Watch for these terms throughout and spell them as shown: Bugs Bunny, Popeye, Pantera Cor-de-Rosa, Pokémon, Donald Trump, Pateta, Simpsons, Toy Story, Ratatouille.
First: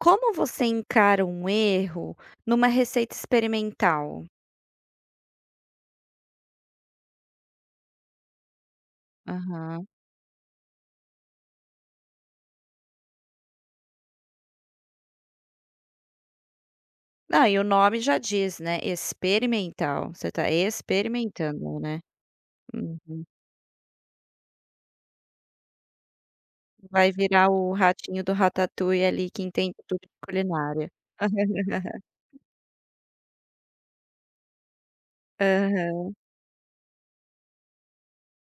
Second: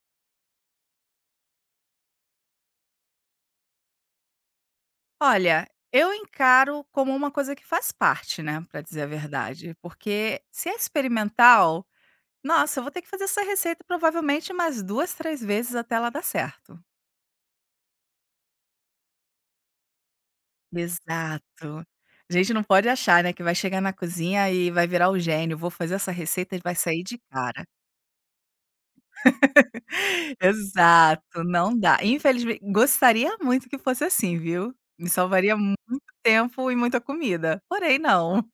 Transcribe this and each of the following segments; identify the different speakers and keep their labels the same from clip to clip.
Speaker 1: Como você encara um erro numa receita experimental?
Speaker 2: Olha, eu encaro como uma coisa que faz parte, né, pra dizer a verdade,
Speaker 1: Aham.
Speaker 2: porque se é experimental, nossa, eu vou ter que fazer essa receita provavelmente mais 2, 3 vezes até ela dar certo.
Speaker 1: Ah, e o nome já diz, né, experimental, você tá experimentando,
Speaker 2: Exato.
Speaker 1: né.
Speaker 2: A gente não pode achar,
Speaker 1: Uhum.
Speaker 2: né, que vai chegar na cozinha e vai virar o gênio, vou fazer essa receita e vai sair
Speaker 1: Vai
Speaker 2: de
Speaker 1: virar
Speaker 2: cara.
Speaker 1: o ratinho do Ratatouille ali que entende tudo de culinária.
Speaker 2: Exato, não dá. Infelizmente, gostaria muito que fosse assim, viu. Me salvaria muito
Speaker 1: Aham.
Speaker 2: tempo e muita comida, porém não.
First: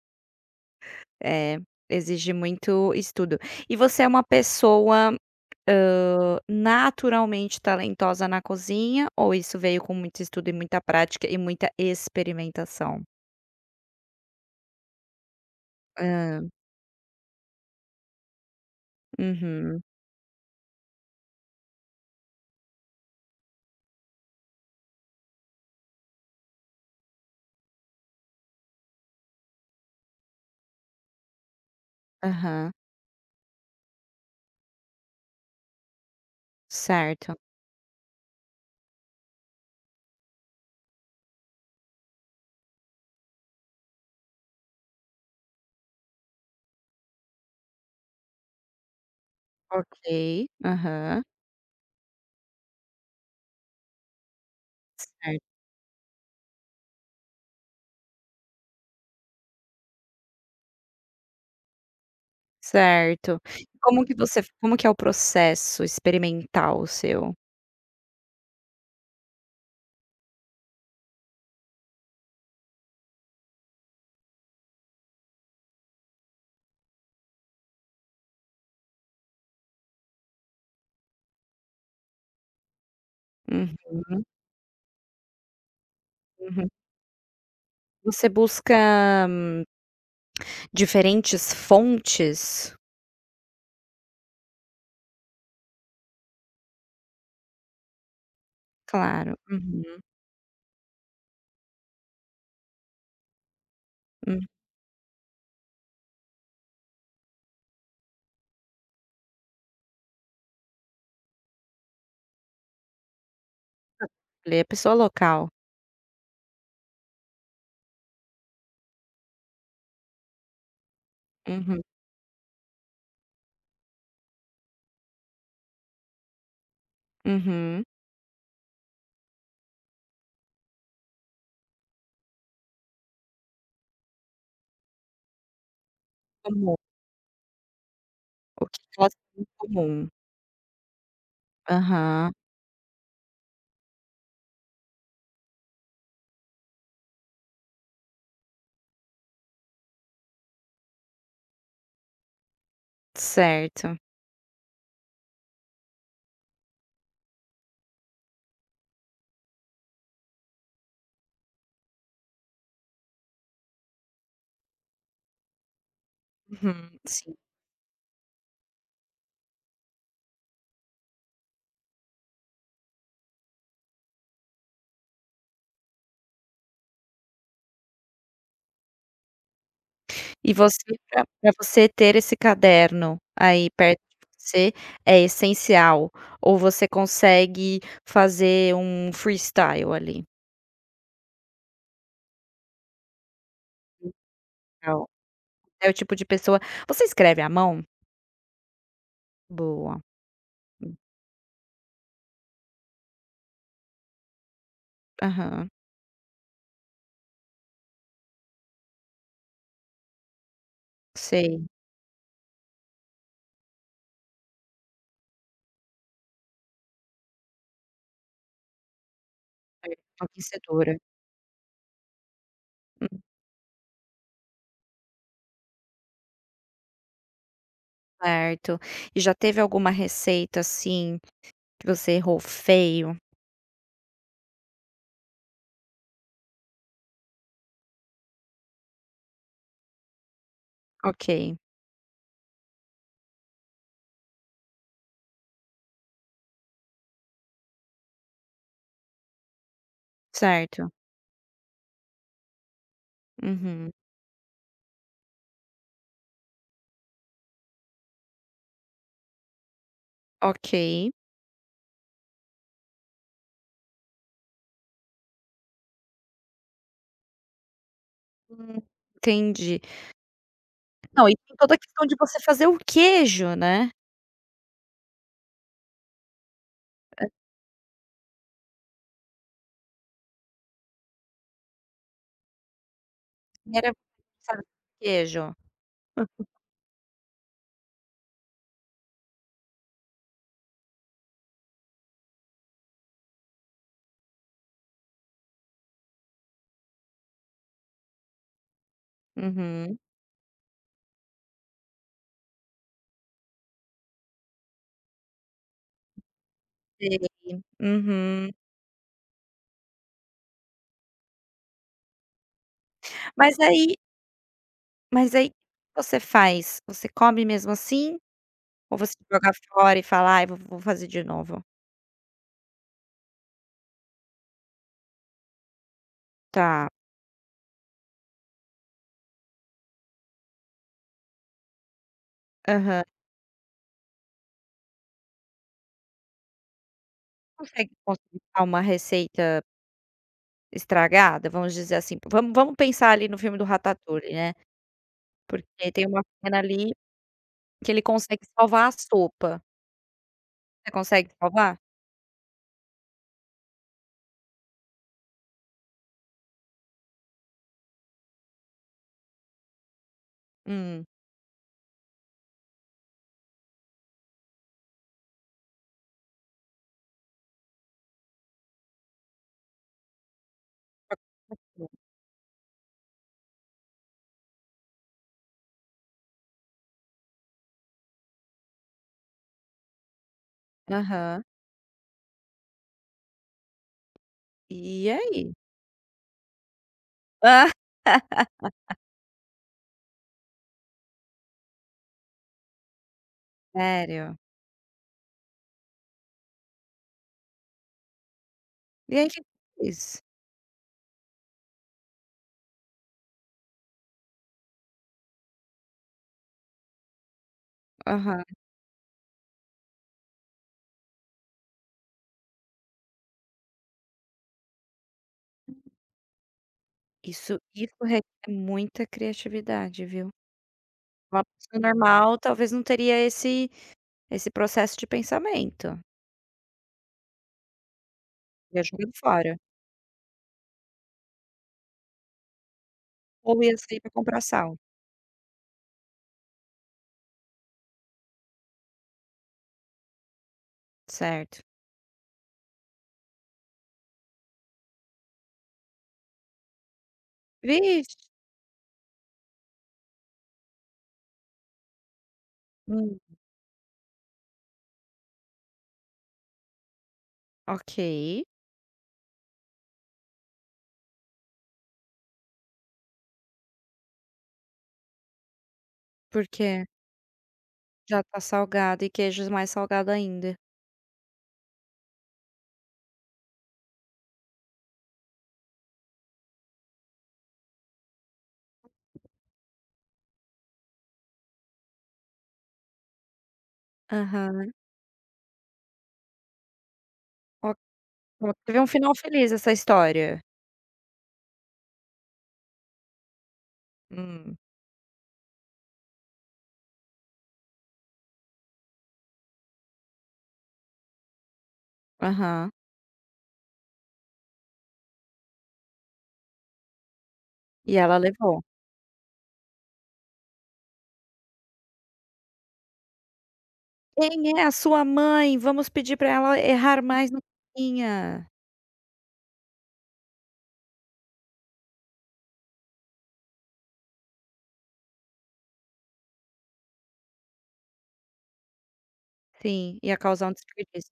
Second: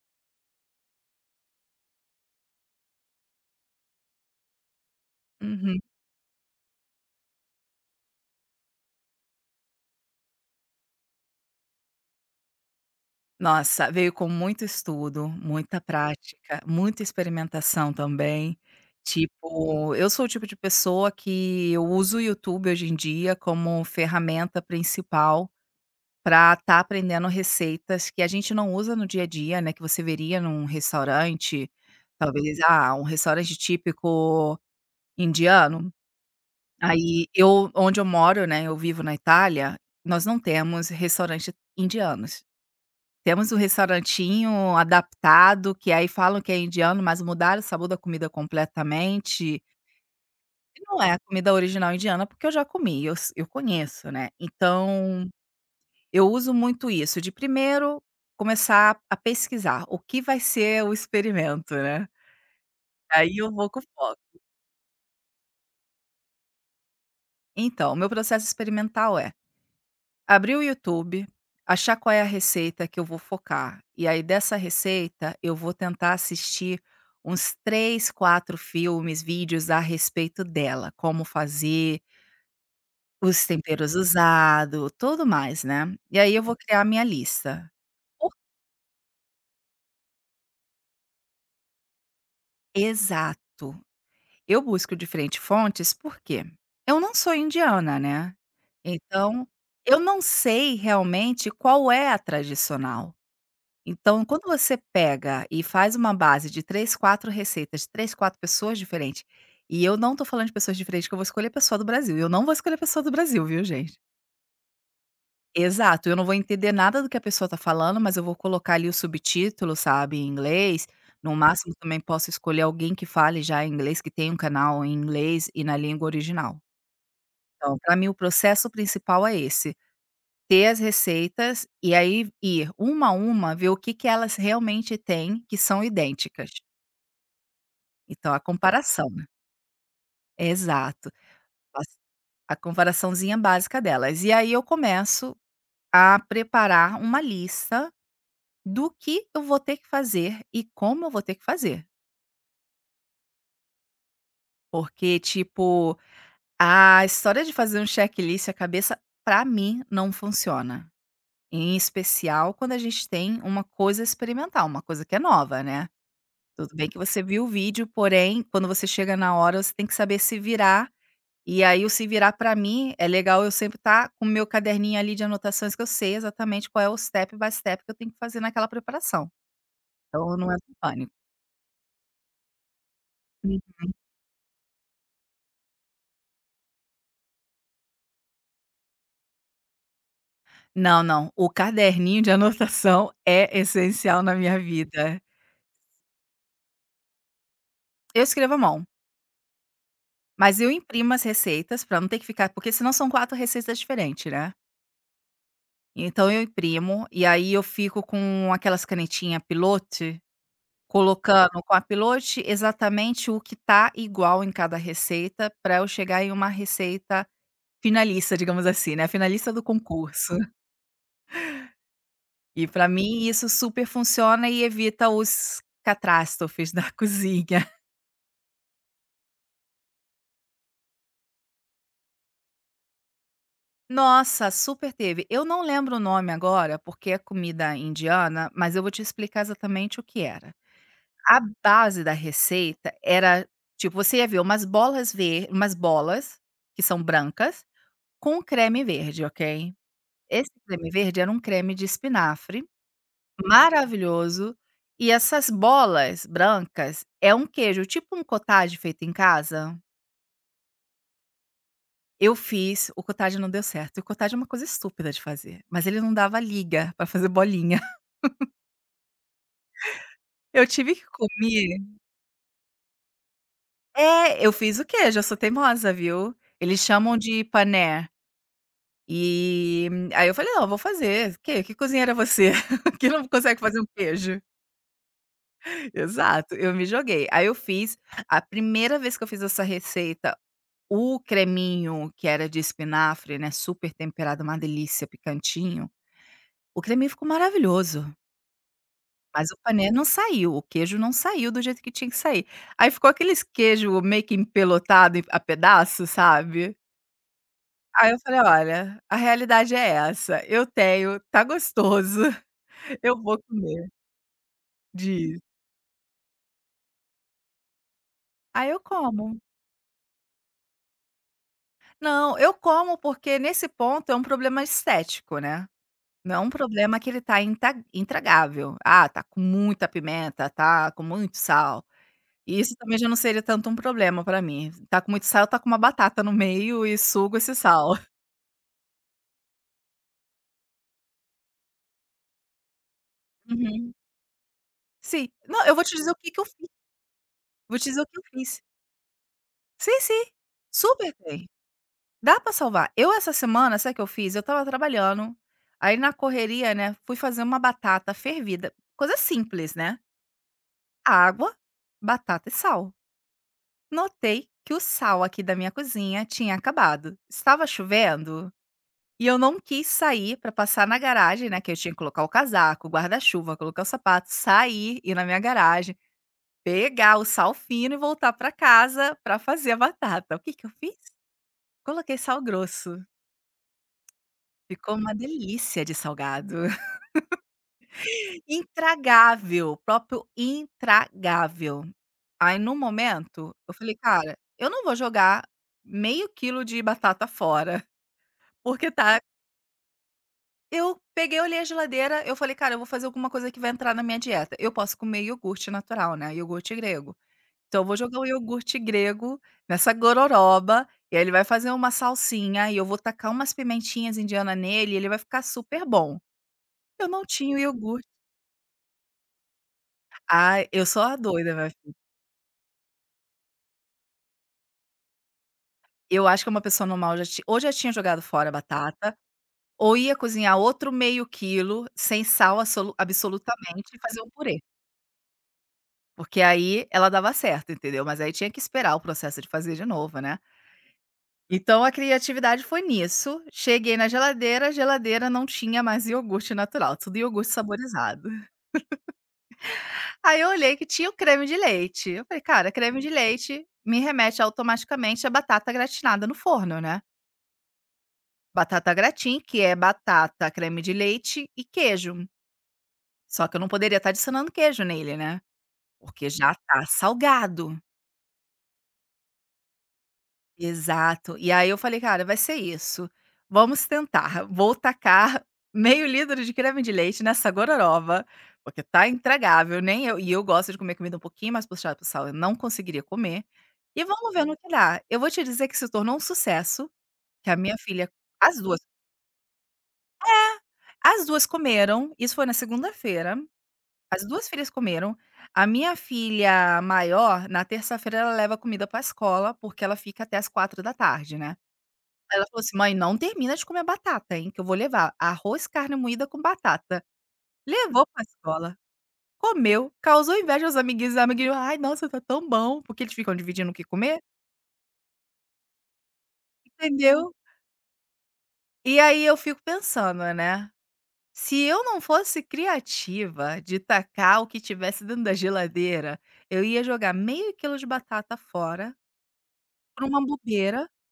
Speaker 1: É, exige muito estudo. E você é uma pessoa,
Speaker 2: Uhum.
Speaker 1: naturalmente talentosa na cozinha ou isso veio com muito estudo e muita prática e muita experimentação?
Speaker 2: Nossa, veio com muito estudo, muita prática, muita experimentação também.
Speaker 1: Uhum.
Speaker 2: Tipo, eu sou o tipo de pessoa que eu uso o YouTube hoje em dia como ferramenta principal para estar aprendendo receitas que a gente não usa no dia a dia, né? Que você veria num restaurante, talvez,
Speaker 1: Aham.
Speaker 2: um restaurante típico indiano. Aí
Speaker 1: Certo.
Speaker 2: eu, onde eu moro, né? Eu vivo na Itália, nós não temos restaurantes indianos. Temos um restaurantinho adaptado, que aí falam que é indiano, mas mudaram o sabor da comida completamente,
Speaker 1: Ok.
Speaker 2: e não é a
Speaker 1: Aham.
Speaker 2: comida original indiana, porque eu já comi, eu conheço, né. Então, eu uso muito isso, de primeiro começar a pesquisar o que vai ser o experimento, né, aí
Speaker 1: Certo,
Speaker 2: eu
Speaker 1: certo.
Speaker 2: vou com foco.
Speaker 1: Como que é o processo experimental seu?
Speaker 2: Então, o meu processo experimental é abrir o YouTube, achar qual é a receita que eu vou focar. E aí, dessa receita, eu vou tentar assistir uns 3, 4 filmes, vídeos a respeito dela, como fazer, os
Speaker 1: Uhum,
Speaker 2: temperos usados, tudo mais, né. E aí eu vou
Speaker 1: uhum.
Speaker 2: criar a minha lista.
Speaker 1: Você
Speaker 2: Por
Speaker 1: busca hum, diferentes fontes?
Speaker 2: Exato. Eu busco diferentes fontes, porque eu não sou indiana, né,
Speaker 1: Claro.
Speaker 2: então eu
Speaker 1: Uhum,
Speaker 2: não sei realmente qual é a tradicional. Então, quando
Speaker 1: hum.
Speaker 2: você pega e faz uma base de 3, 4 receitas, 3, 4 pessoas diferentes, e eu não tô falando de pessoas diferentes, que eu vou escolher pessoa do Brasil, eu não vou escolher pessoa do Brasil, viu, gente.
Speaker 1: Lê a pessoa local.
Speaker 2: Exato, eu não vou entender nada do que a pessoa tá falando, mas eu vou colocar ali o subtítulo, sabe, em inglês. No máximo,
Speaker 1: Uhum,
Speaker 2: também posso escolher alguém que fale já em inglês, que tenha um canal em inglês e na língua original. Então,
Speaker 1: uhum.
Speaker 2: para mim, o processo principal é esse. Ter as receitas e aí ir uma a uma, ver o que que elas realmente têm que são idênticas.
Speaker 1: Comum.
Speaker 2: Então a
Speaker 1: O que
Speaker 2: comparação,
Speaker 1: elas
Speaker 2: né.
Speaker 1: têm em comum.
Speaker 2: Exato. Faço
Speaker 1: Aham.
Speaker 2: a comparaçãozinha básica delas. E aí eu começo a preparar uma lista do que eu vou ter que fazer e como eu vou ter que fazer.
Speaker 1: Certo.
Speaker 2: Porque, tipo, a história de fazer um checklist à cabeça, pra mim, não funciona. Em especial quando a gente tem uma coisa experimental, uma coisa que é nova, né. Tudo bem que
Speaker 1: Uhum,
Speaker 2: você
Speaker 1: sim.
Speaker 2: viu o vídeo, porém, quando você chega na hora, você tem que saber se virar. E aí, o se virar, pra mim, é legal eu sempre estar com o meu caderninho ali de anotações, que eu sei exatamente qual é o step by step que eu tenho que fazer naquela preparação. Então, não
Speaker 1: E
Speaker 2: é um
Speaker 1: você
Speaker 2: pânico.
Speaker 1: pra você ter esse caderno
Speaker 2: Hum.
Speaker 1: aí perto de você é essencial, ou você consegue fazer um freestyle ali?
Speaker 2: Não, não. O caderninho de anotação é essencial na minha
Speaker 1: Legal,
Speaker 2: vida.
Speaker 1: é o tipo de pessoa você escreve à mão?
Speaker 2: Eu escrevo à mão,
Speaker 1: Boa,
Speaker 2: mas eu imprimo as receitas pra não ter que ficar porque senão são 4 receitas diferentes, né.
Speaker 1: aham,
Speaker 2: Então eu imprimo, e aí eu fico com aquelas canetinha pilote, colocando
Speaker 1: sei,
Speaker 2: com a pilote exatamente o que tá igual em cada receita, pra eu chegar em uma receita finalista, digamos assim, né, finalista do
Speaker 1: é uma
Speaker 2: concurso.
Speaker 1: vencedora.
Speaker 2: E pra
Speaker 1: Hum,
Speaker 2: mim isso super funciona e evita os catástrofes da cozinha.
Speaker 1: certo. E já teve alguma receita, assim, que você errou feio?
Speaker 2: Nossa, super teve. Eu não lembro o nome agora, porque é comida indiana, mas eu vou te explicar exatamente o que era. A
Speaker 1: Ok,
Speaker 2: base da receita era, tipo, você ia ver umas bolas, que são brancas, com creme verde, ok? Esse creme
Speaker 1: certo.
Speaker 2: verde era um creme de espinafre,
Speaker 1: Uhum,
Speaker 2: maravilhoso, e essas bolas brancas é um queijo, tipo um cottage feito em casa.
Speaker 1: ok.
Speaker 2: Eu fiz, o cottage não deu certo, e o cottage é uma coisa estúpida de fazer, mas ele não dava liga pra fazer bolinha.
Speaker 1: Hum, entendi.
Speaker 2: Eu tive que
Speaker 1: Não, e tem toda a
Speaker 2: comer
Speaker 1: questão de você fazer o queijo, né.
Speaker 2: é, eu fiz o queijo, eu sou teimosa, viu. Eles chamam de pané, e aí eu falei: "Não, eu vou fazer, que cozinheira é você, que não consegue fazer um
Speaker 1: Era
Speaker 2: queijo?".
Speaker 1: sabe, queijo.
Speaker 2: Exato, eu me joguei. Aí eu fiz a primeira vez que eu fiz essa receita, o creminho que era de espinafre, né, super temperado, uma delícia, picantinho, o creminho ficou maravilhoso, mas o pané
Speaker 1: Uhum.
Speaker 2: não saiu, o queijo não saiu do jeito que tinha que sair. Aí ficou aqueles queijo meio que empelotado em a pedaço, sabe.
Speaker 1: Sei.
Speaker 2: Aí eu falei:
Speaker 1: Uhum.
Speaker 2: "Olha, a realidade é essa, eu tenho, tá gostoso, eu vou
Speaker 1: Mas
Speaker 2: comer".
Speaker 1: aí mas
Speaker 2: Diz.
Speaker 1: aí o que você faz? Você come mesmo assim
Speaker 2: Aí eu
Speaker 1: ou você
Speaker 2: como.
Speaker 1: joga fora e fala: "Ai, vou fazer de novo"?
Speaker 2: Não, eu como porque nesse ponto é um problema estético, né. Não é um
Speaker 1: Tá.
Speaker 2: problema que ele tá inta intragável. Ah, tá com muita pimenta, tá com muito sal. E isso também
Speaker 1: Aham.
Speaker 2: já não seria tanto um problema pra mim. Tá com muito sal, tá com uma batata no meio e sugo esse
Speaker 1: Consegue
Speaker 2: sal. Uhum.
Speaker 1: consertar uma receita estragada? Vamos dizer assim, vamos pensar ali no filme do Ratatouille, né,
Speaker 2: Sim. Não, eu vou
Speaker 1: porque
Speaker 2: te
Speaker 1: tem
Speaker 2: dizer o
Speaker 1: uma
Speaker 2: que que eu
Speaker 1: cena
Speaker 2: fiz,
Speaker 1: ali
Speaker 2: vou te
Speaker 1: que
Speaker 2: dizer
Speaker 1: ele
Speaker 2: o que eu
Speaker 1: consegue
Speaker 2: fiz.
Speaker 1: salvar a sopa.
Speaker 2: Sim, sim,
Speaker 1: Você
Speaker 2: super
Speaker 1: consegue
Speaker 2: tem.
Speaker 1: salvar?
Speaker 2: Dá pra salvar. Eu essa semana, sabe o que eu fiz? Eu estava trabalhando, aí na correria, né, fui fazer uma batata fervida, coisa simples, né.
Speaker 1: Hum.
Speaker 2: Água, batata e sal. Notei que o sal aqui da minha cozinha tinha acabado. Estava chovendo e eu não quis sair para passar na garagem, né? Que eu tinha que colocar o casaco, o guarda-chuva, colocar o sapato, sair, ir na minha garagem, pegar o sal fino e voltar para casa para fazer a batata. O que, que eu fiz?
Speaker 1: Aham.
Speaker 2: Coloquei sal grosso. Ficou
Speaker 1: E
Speaker 2: uma
Speaker 1: aí?
Speaker 2: delícia de salgado.
Speaker 1: Ah,
Speaker 2: Intragável, próprio intragável. Aí no momento, eu falei: "Cara,
Speaker 1: Sério?
Speaker 2: eu não vou jogar meio quilo de batata fora, porque
Speaker 1: E
Speaker 2: tá",
Speaker 1: aí que você fez?
Speaker 2: eu peguei, olhei a geladeira, eu falei: "Cara, eu vou fazer alguma coisa que vai entrar na minha dieta". Eu posso comer iogurte natural, né, iogurte grego. Então eu vou jogar o
Speaker 1: Aham.
Speaker 2: iogurte grego nessa gororoba, e aí ele vai fazer uma salsinha, e eu vou tacar umas pimentinhas indiana nele, e ele vai ficar super bom. Eu não tinha o
Speaker 1: Isso
Speaker 2: iogurte.
Speaker 1: requer muita criatividade, viu.
Speaker 2: Ai, eu sou a
Speaker 1: Uma
Speaker 2: doida, né.
Speaker 1: pessoa normal talvez não teria esse processo de pensamento,
Speaker 2: Eu acho que uma pessoa normal já ti ou já tinha jogado fora a
Speaker 1: ia jogando
Speaker 2: batata,
Speaker 1: fora,
Speaker 2: ou ia cozinhar outro meio quilo sem sal
Speaker 1: ou ia
Speaker 2: absolutamente e
Speaker 1: sair pra
Speaker 2: fazer um
Speaker 1: comprar
Speaker 2: purê,
Speaker 1: sal.
Speaker 2: porque aí ela dava certo, entendeu? Mas aí tinha que esperar o processo de fazer de novo, né.
Speaker 1: Certo.
Speaker 2: Então a criatividade foi nisso, cheguei na geladeira, a geladeira não tinha mais iogurte natural, tudo iogurte
Speaker 1: Vixe!
Speaker 2: saborizado. Aí eu olhei que tinha o creme de leite, eu falei: "Cara, creme de
Speaker 1: Hum,
Speaker 2: leite me remete automaticamente à batata gratinada no forno, né".
Speaker 1: ok,
Speaker 2: Batata gratin, que é batata, creme de leite e queijo. Só que eu não poderia estar adicionando queijo nele, né, porque já
Speaker 1: porque
Speaker 2: tá salgado.
Speaker 1: já tá salgado e queijos mais salgado ainda.
Speaker 2: Exato. E aí eu falei: "Cara, vai ser isso. Vamos tentar. Vou tacar meio litro de creme de leite nessa gororoba, porque tá intragável, nem eu" e eu gosto de comer comida um pouquinho mais puxada para sal, eu não conseguiria comer. E vamos ver no que
Speaker 1: Aham.
Speaker 2: dá. Eu vou te dizer que se tornou um sucesso, que a
Speaker 1: Ó
Speaker 2: minha filha,
Speaker 1: ó,
Speaker 2: as 2,
Speaker 1: teve um final feliz essa história.
Speaker 2: as 2 comeram, isso foi na segunda-feira. As 2
Speaker 1: Hum,
Speaker 2: filhas comeram. A minha filha maior, na terça-feira, ela leva comida pra escola, porque ela fica até as quatro da tarde, né. Ela falou
Speaker 1: aham.
Speaker 2: assim: "Mãe, não termina de comer batata, hein, que eu vou levar arroz, carne moída com batata".
Speaker 1: E
Speaker 2: Levou
Speaker 1: ela
Speaker 2: pra
Speaker 1: levou.
Speaker 2: escola, comeu, causou inveja aos amiguinhos, os amiguinhos: "Ai, nossa, tá tão bom", porque eles ficam dividindo o que comer,
Speaker 1: "Quem é a sua mãe? Vamos pedir pra ela errar mais
Speaker 2: entendeu.
Speaker 1: na cozinha".
Speaker 2: E aí eu fico pensando, né, se eu não fosse criativa de tacar o que tivesse dentro da geladeira, eu ia jogar meio quilo de batata fora
Speaker 1: Sim,
Speaker 2: por
Speaker 1: ia
Speaker 2: uma
Speaker 1: causar um
Speaker 2: bobeira,
Speaker 1: desperdício.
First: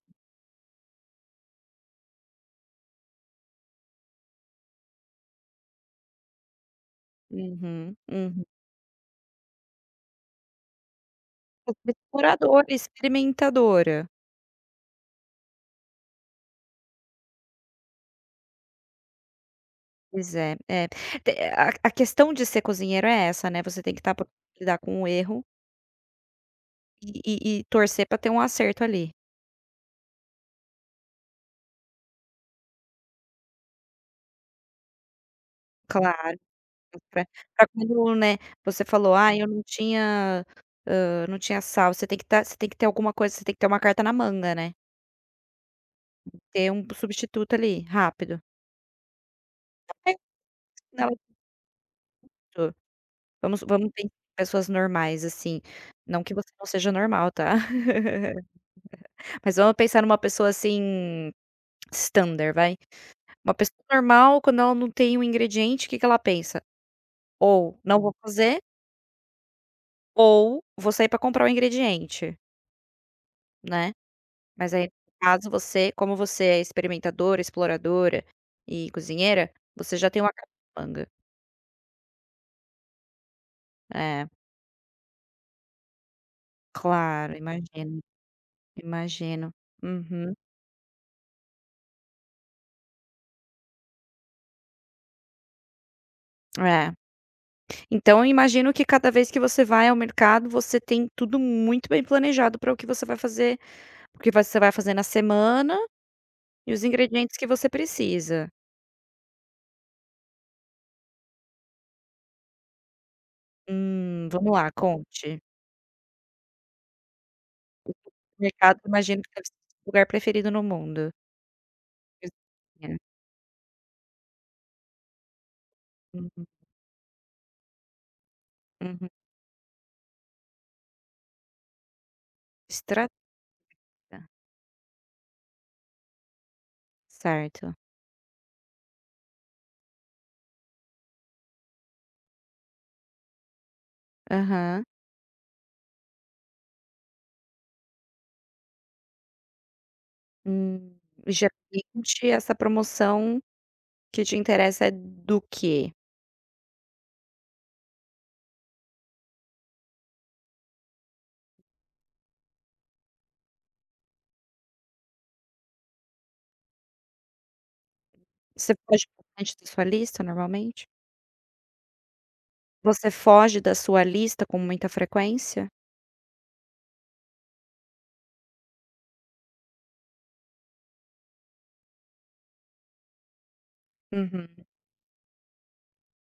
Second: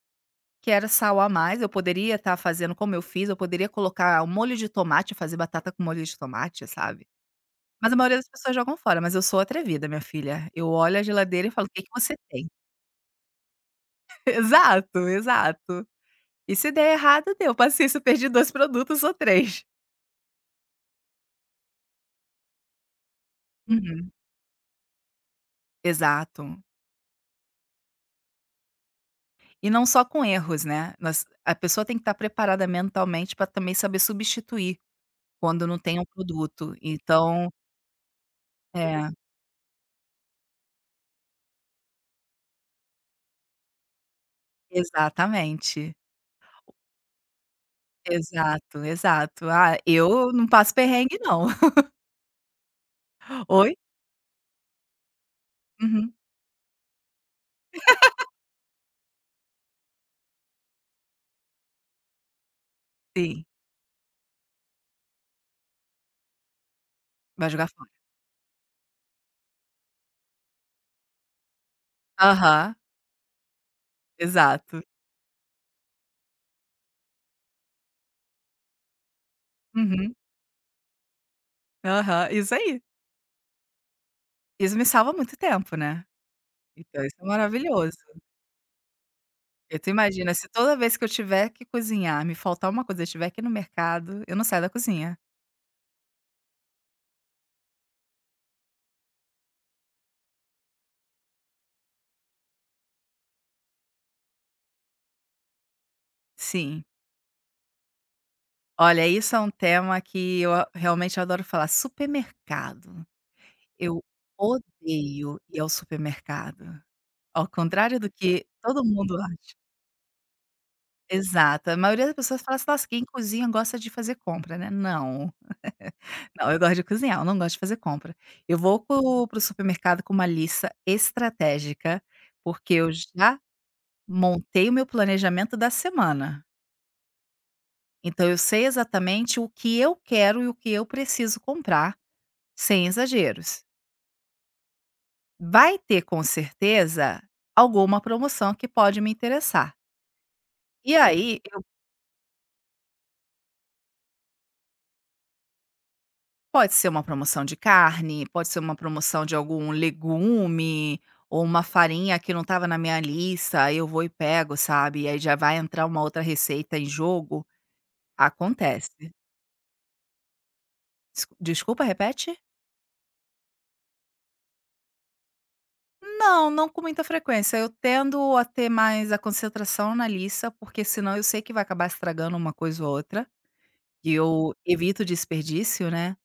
Speaker 2: que era sal a mais, eu poderia estar fazendo como eu fiz, eu poderia colocar o molho de tomate, fazer batata com molho de tomate, sabe. Mas a
Speaker 1: Uhum,
Speaker 2: maioria das
Speaker 1: uhum.
Speaker 2: pessoas jogam fora, mas eu sou atrevida, minha filha. Eu olho a geladeira e falo: "O que que você tem?"
Speaker 1: Exploradora, experimentadora.
Speaker 2: Exato, exato. E se der errado, deu. Paciência, eu perdi dois produtos ou três.
Speaker 1: Pois é, é. Te a questão de ser cozinheiro é essa, né, você tem que
Speaker 2: Uhum,
Speaker 1: estar pronto lidar com o erro
Speaker 2: exato.
Speaker 1: e torcer para ter um acerto ali.
Speaker 2: E não só com erros, né, nós a pessoa tem que estar preparada mentalmente para também saber substituir, quando não tem um
Speaker 1: Claro,
Speaker 2: produto. Então
Speaker 1: para quando, né, você
Speaker 2: é,
Speaker 1: falou: ah eu não tinha, não tinha sal", você tem que estar você tem que ter alguma coisa, você tem que ter uma carta na manga, né.
Speaker 2: exatamente.
Speaker 1: Ter um substituto ali, rápido.
Speaker 2: Exato, exato. Ah,
Speaker 1: É,
Speaker 2: eu não passo
Speaker 1: não, eu
Speaker 2: perrengue não.
Speaker 1: tô. Vamos
Speaker 2: Oi?
Speaker 1: vamos pensar em pessoas normais, assim,
Speaker 2: Uhum.
Speaker 1: não que você não seja normal, tá? Mas vamos pensar numa pessoa, assim, standard, vai.
Speaker 2: Sim,
Speaker 1: Uma pessoa normal, quando ela não tem um ingrediente, o que que ela pensa?
Speaker 2: vai jogar
Speaker 1: Ou
Speaker 2: fora.
Speaker 1: não vou fazer, ou vou sair pra comprar o ingrediente,
Speaker 2: Aham,
Speaker 1: né. Mas
Speaker 2: exato.
Speaker 1: aí, no caso, você como você é experimentadora, exploradora e cozinheira, você já
Speaker 2: Uhum,
Speaker 1: tem uma capanga.
Speaker 2: aham, isso aí.
Speaker 1: É,
Speaker 2: Isso me salva muito tempo, né. Então isso é
Speaker 1: claro,
Speaker 2: maravilhoso.
Speaker 1: imagino, imagino.
Speaker 2: Porque tu
Speaker 1: Uhum.
Speaker 2: imagina, se toda vez que eu tiver que cozinhar, me faltar uma coisa, eu tiver que no mercado, eu não saio da cozinha.
Speaker 1: É. Então eu imagino que cada vez que você vai ao mercado, você tem tudo muito bem planejado para o que você vai fazer Porque você vai fazer na semana e os
Speaker 2: Sim.
Speaker 1: ingredientes que você precisa.
Speaker 2: Olha, isso é um tema que eu a realmente adoro falar, supermercado. Eu
Speaker 1: Vamos lá,
Speaker 2: odeio
Speaker 1: conte.
Speaker 2: ir ao supermercado, ao contrário do
Speaker 1: O
Speaker 2: que
Speaker 1: mercado
Speaker 2: todo mundo
Speaker 1: imagino que deve
Speaker 2: acha.
Speaker 1: ser o seu lugar preferido no mundo.
Speaker 2: Exato. A maioria das pessoas fala assim: "Nossa,
Speaker 1: Cozinha.
Speaker 2: quem cozinha gosta de fazer compra, né". Não,
Speaker 1: Hum,
Speaker 2: não, eu gosto de cozinhar, eu não gosto de fazer compra. Eu vou
Speaker 1: uhum.
Speaker 2: para o supermercado com uma lista estratégica, porque eu
Speaker 1: Extratar,
Speaker 2: já montei o meu planejamento da semana.
Speaker 1: certo.
Speaker 2: Então eu sei exatamente o que eu quero e o que eu preciso comprar, sem exageros.
Speaker 1: Aham.
Speaker 2: Vai ter, com certeza, alguma promoção que pode me interessar. E
Speaker 1: Hum,
Speaker 2: aí
Speaker 1: geralmente essa promoção que te interessa é do quê?
Speaker 2: pode ser uma promoção de carne, pode ser uma promoção de algum legume ou uma farinha que não estava na minha lista, aí eu vou e pego, sabe? E aí já vai entrar uma outra receita em jogo.
Speaker 1: Você
Speaker 2: Acontece.
Speaker 1: foge bastante da sua lista normalmente?
Speaker 2: Desculpa, repete?
Speaker 1: Você foge da sua lista com muita frequência?
Speaker 2: Não, não com muita frequência. Eu tendo a ter mais a concentração na lista, porque senão eu sei que vai acabar estragando uma coisa ou outra. E eu
Speaker 1: Uhum.
Speaker 2: evito desperdício, né?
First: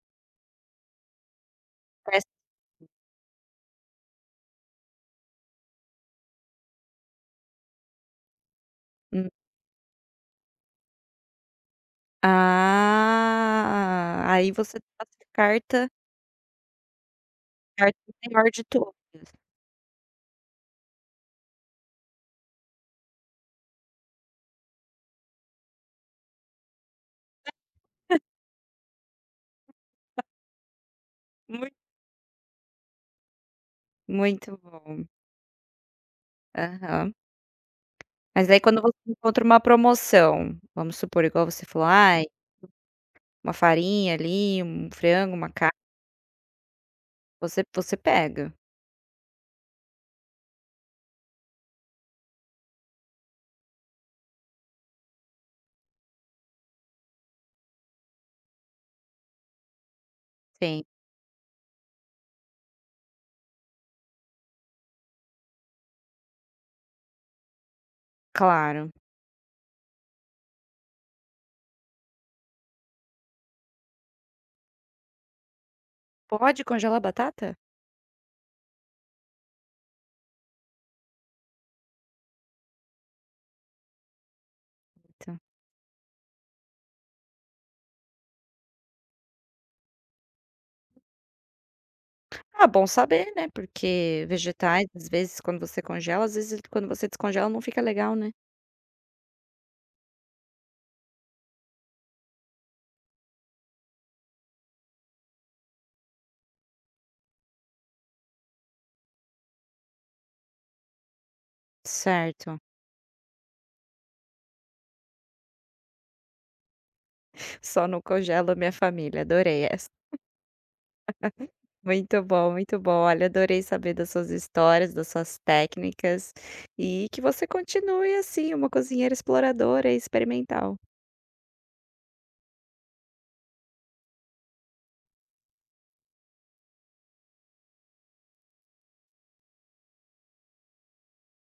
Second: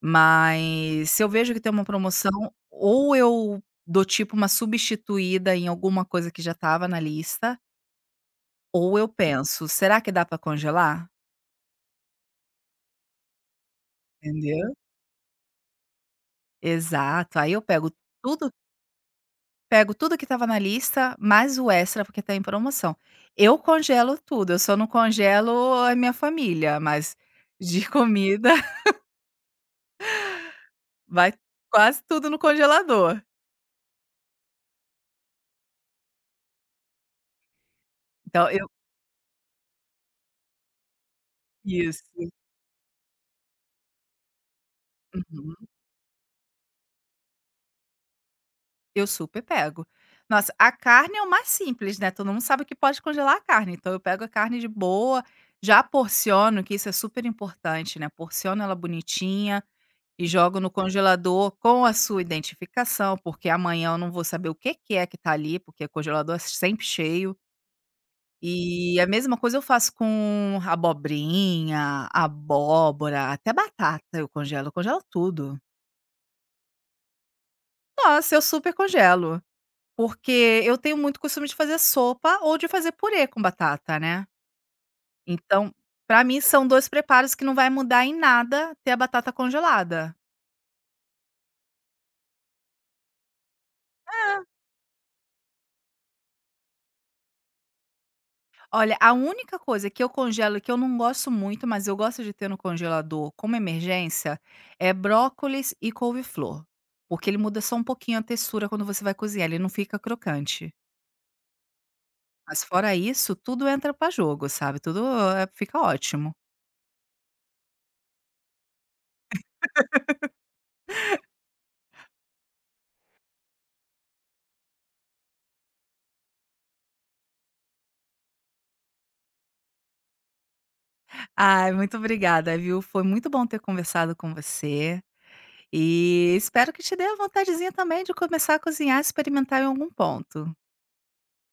Speaker 2: Mas se eu vejo que tem uma
Speaker 1: Faz
Speaker 2: promoção, ou eu dou tipo uma substituída em alguma coisa que já estava na lista, ou eu penso: "Será que dá para congelar?"
Speaker 1: Ah, aí
Speaker 2: Entendeu?
Speaker 1: você passa a carta
Speaker 2: Exato, aí eu
Speaker 1: carta
Speaker 2: tudo
Speaker 1: maior de todas.
Speaker 2: pego tudo que estava na lista, mais o extra porque está em promoção. Eu congelo tudo, eu só não congelo a minha família, mas de comida vai
Speaker 1: Mui
Speaker 2: quase tudo no congelador.
Speaker 1: muito bom. Aham.
Speaker 2: Então
Speaker 1: Mas aí
Speaker 2: eu
Speaker 1: quando você encontra uma promoção, vamos supor, igual você falou:
Speaker 2: Isso.
Speaker 1: "Ai, uma farinha ali, um frango, uma
Speaker 2: Uhum.
Speaker 1: carne", você pega?
Speaker 2: Eu super pego. Nossa, a carne é o mais simples, né, todo mundo sabe que pode congelar a carne, então eu pego a carne de boa, já porciono, que isso é super importante, né, porciono ela bonitinha e jogo no
Speaker 1: Sim,
Speaker 2: congelador com a sua identificação, porque amanhã eu não vou saber o que que é que tá ali, porque o congelador é sempre cheio.
Speaker 1: claro.
Speaker 2: E a mesma coisa eu faço com abobrinha, abóbora, até batata eu congelo tudo.
Speaker 1: Pode congelar batata?
Speaker 2: Nossa, eu super congelo. Porque eu tenho muito costume de fazer sopa ou de fazer purê com batata, né.
Speaker 1: Então.
Speaker 2: Então, pra mim são 2 preparos que não vai mudar em nada ter a batata congelada.
Speaker 1: Ah, bom saber, né, porque vegetais, às vezes, quando você congela, às vezes, quando você descongela, não fica legal, né.
Speaker 2: Olha, a única coisa que eu congelo e que eu não gosto muito, mas eu gosto de ter no congelador como emergência, é brócolis e couve-flor, porque ele muda só um pouquinho a textura quando você vai cozinhar, ele não fica crocante.
Speaker 1: Certo.
Speaker 2: Mas fora isso, tudo entra pra jogo, sabe, tudo, fica ótimo.
Speaker 1: Só não congelo a minha família, adorei essa. Muito bom, muito bom. Olha, adorei saber das suas histórias, das suas técnicas e que você continue assim, uma cozinheira exploradora e experimental.
Speaker 2: Ai, muito obrigada, viu. Foi muito bom ter conversado com você. E espero que te dê a vontadezinha também de começar a cozinhar, experimentar em algum ponto.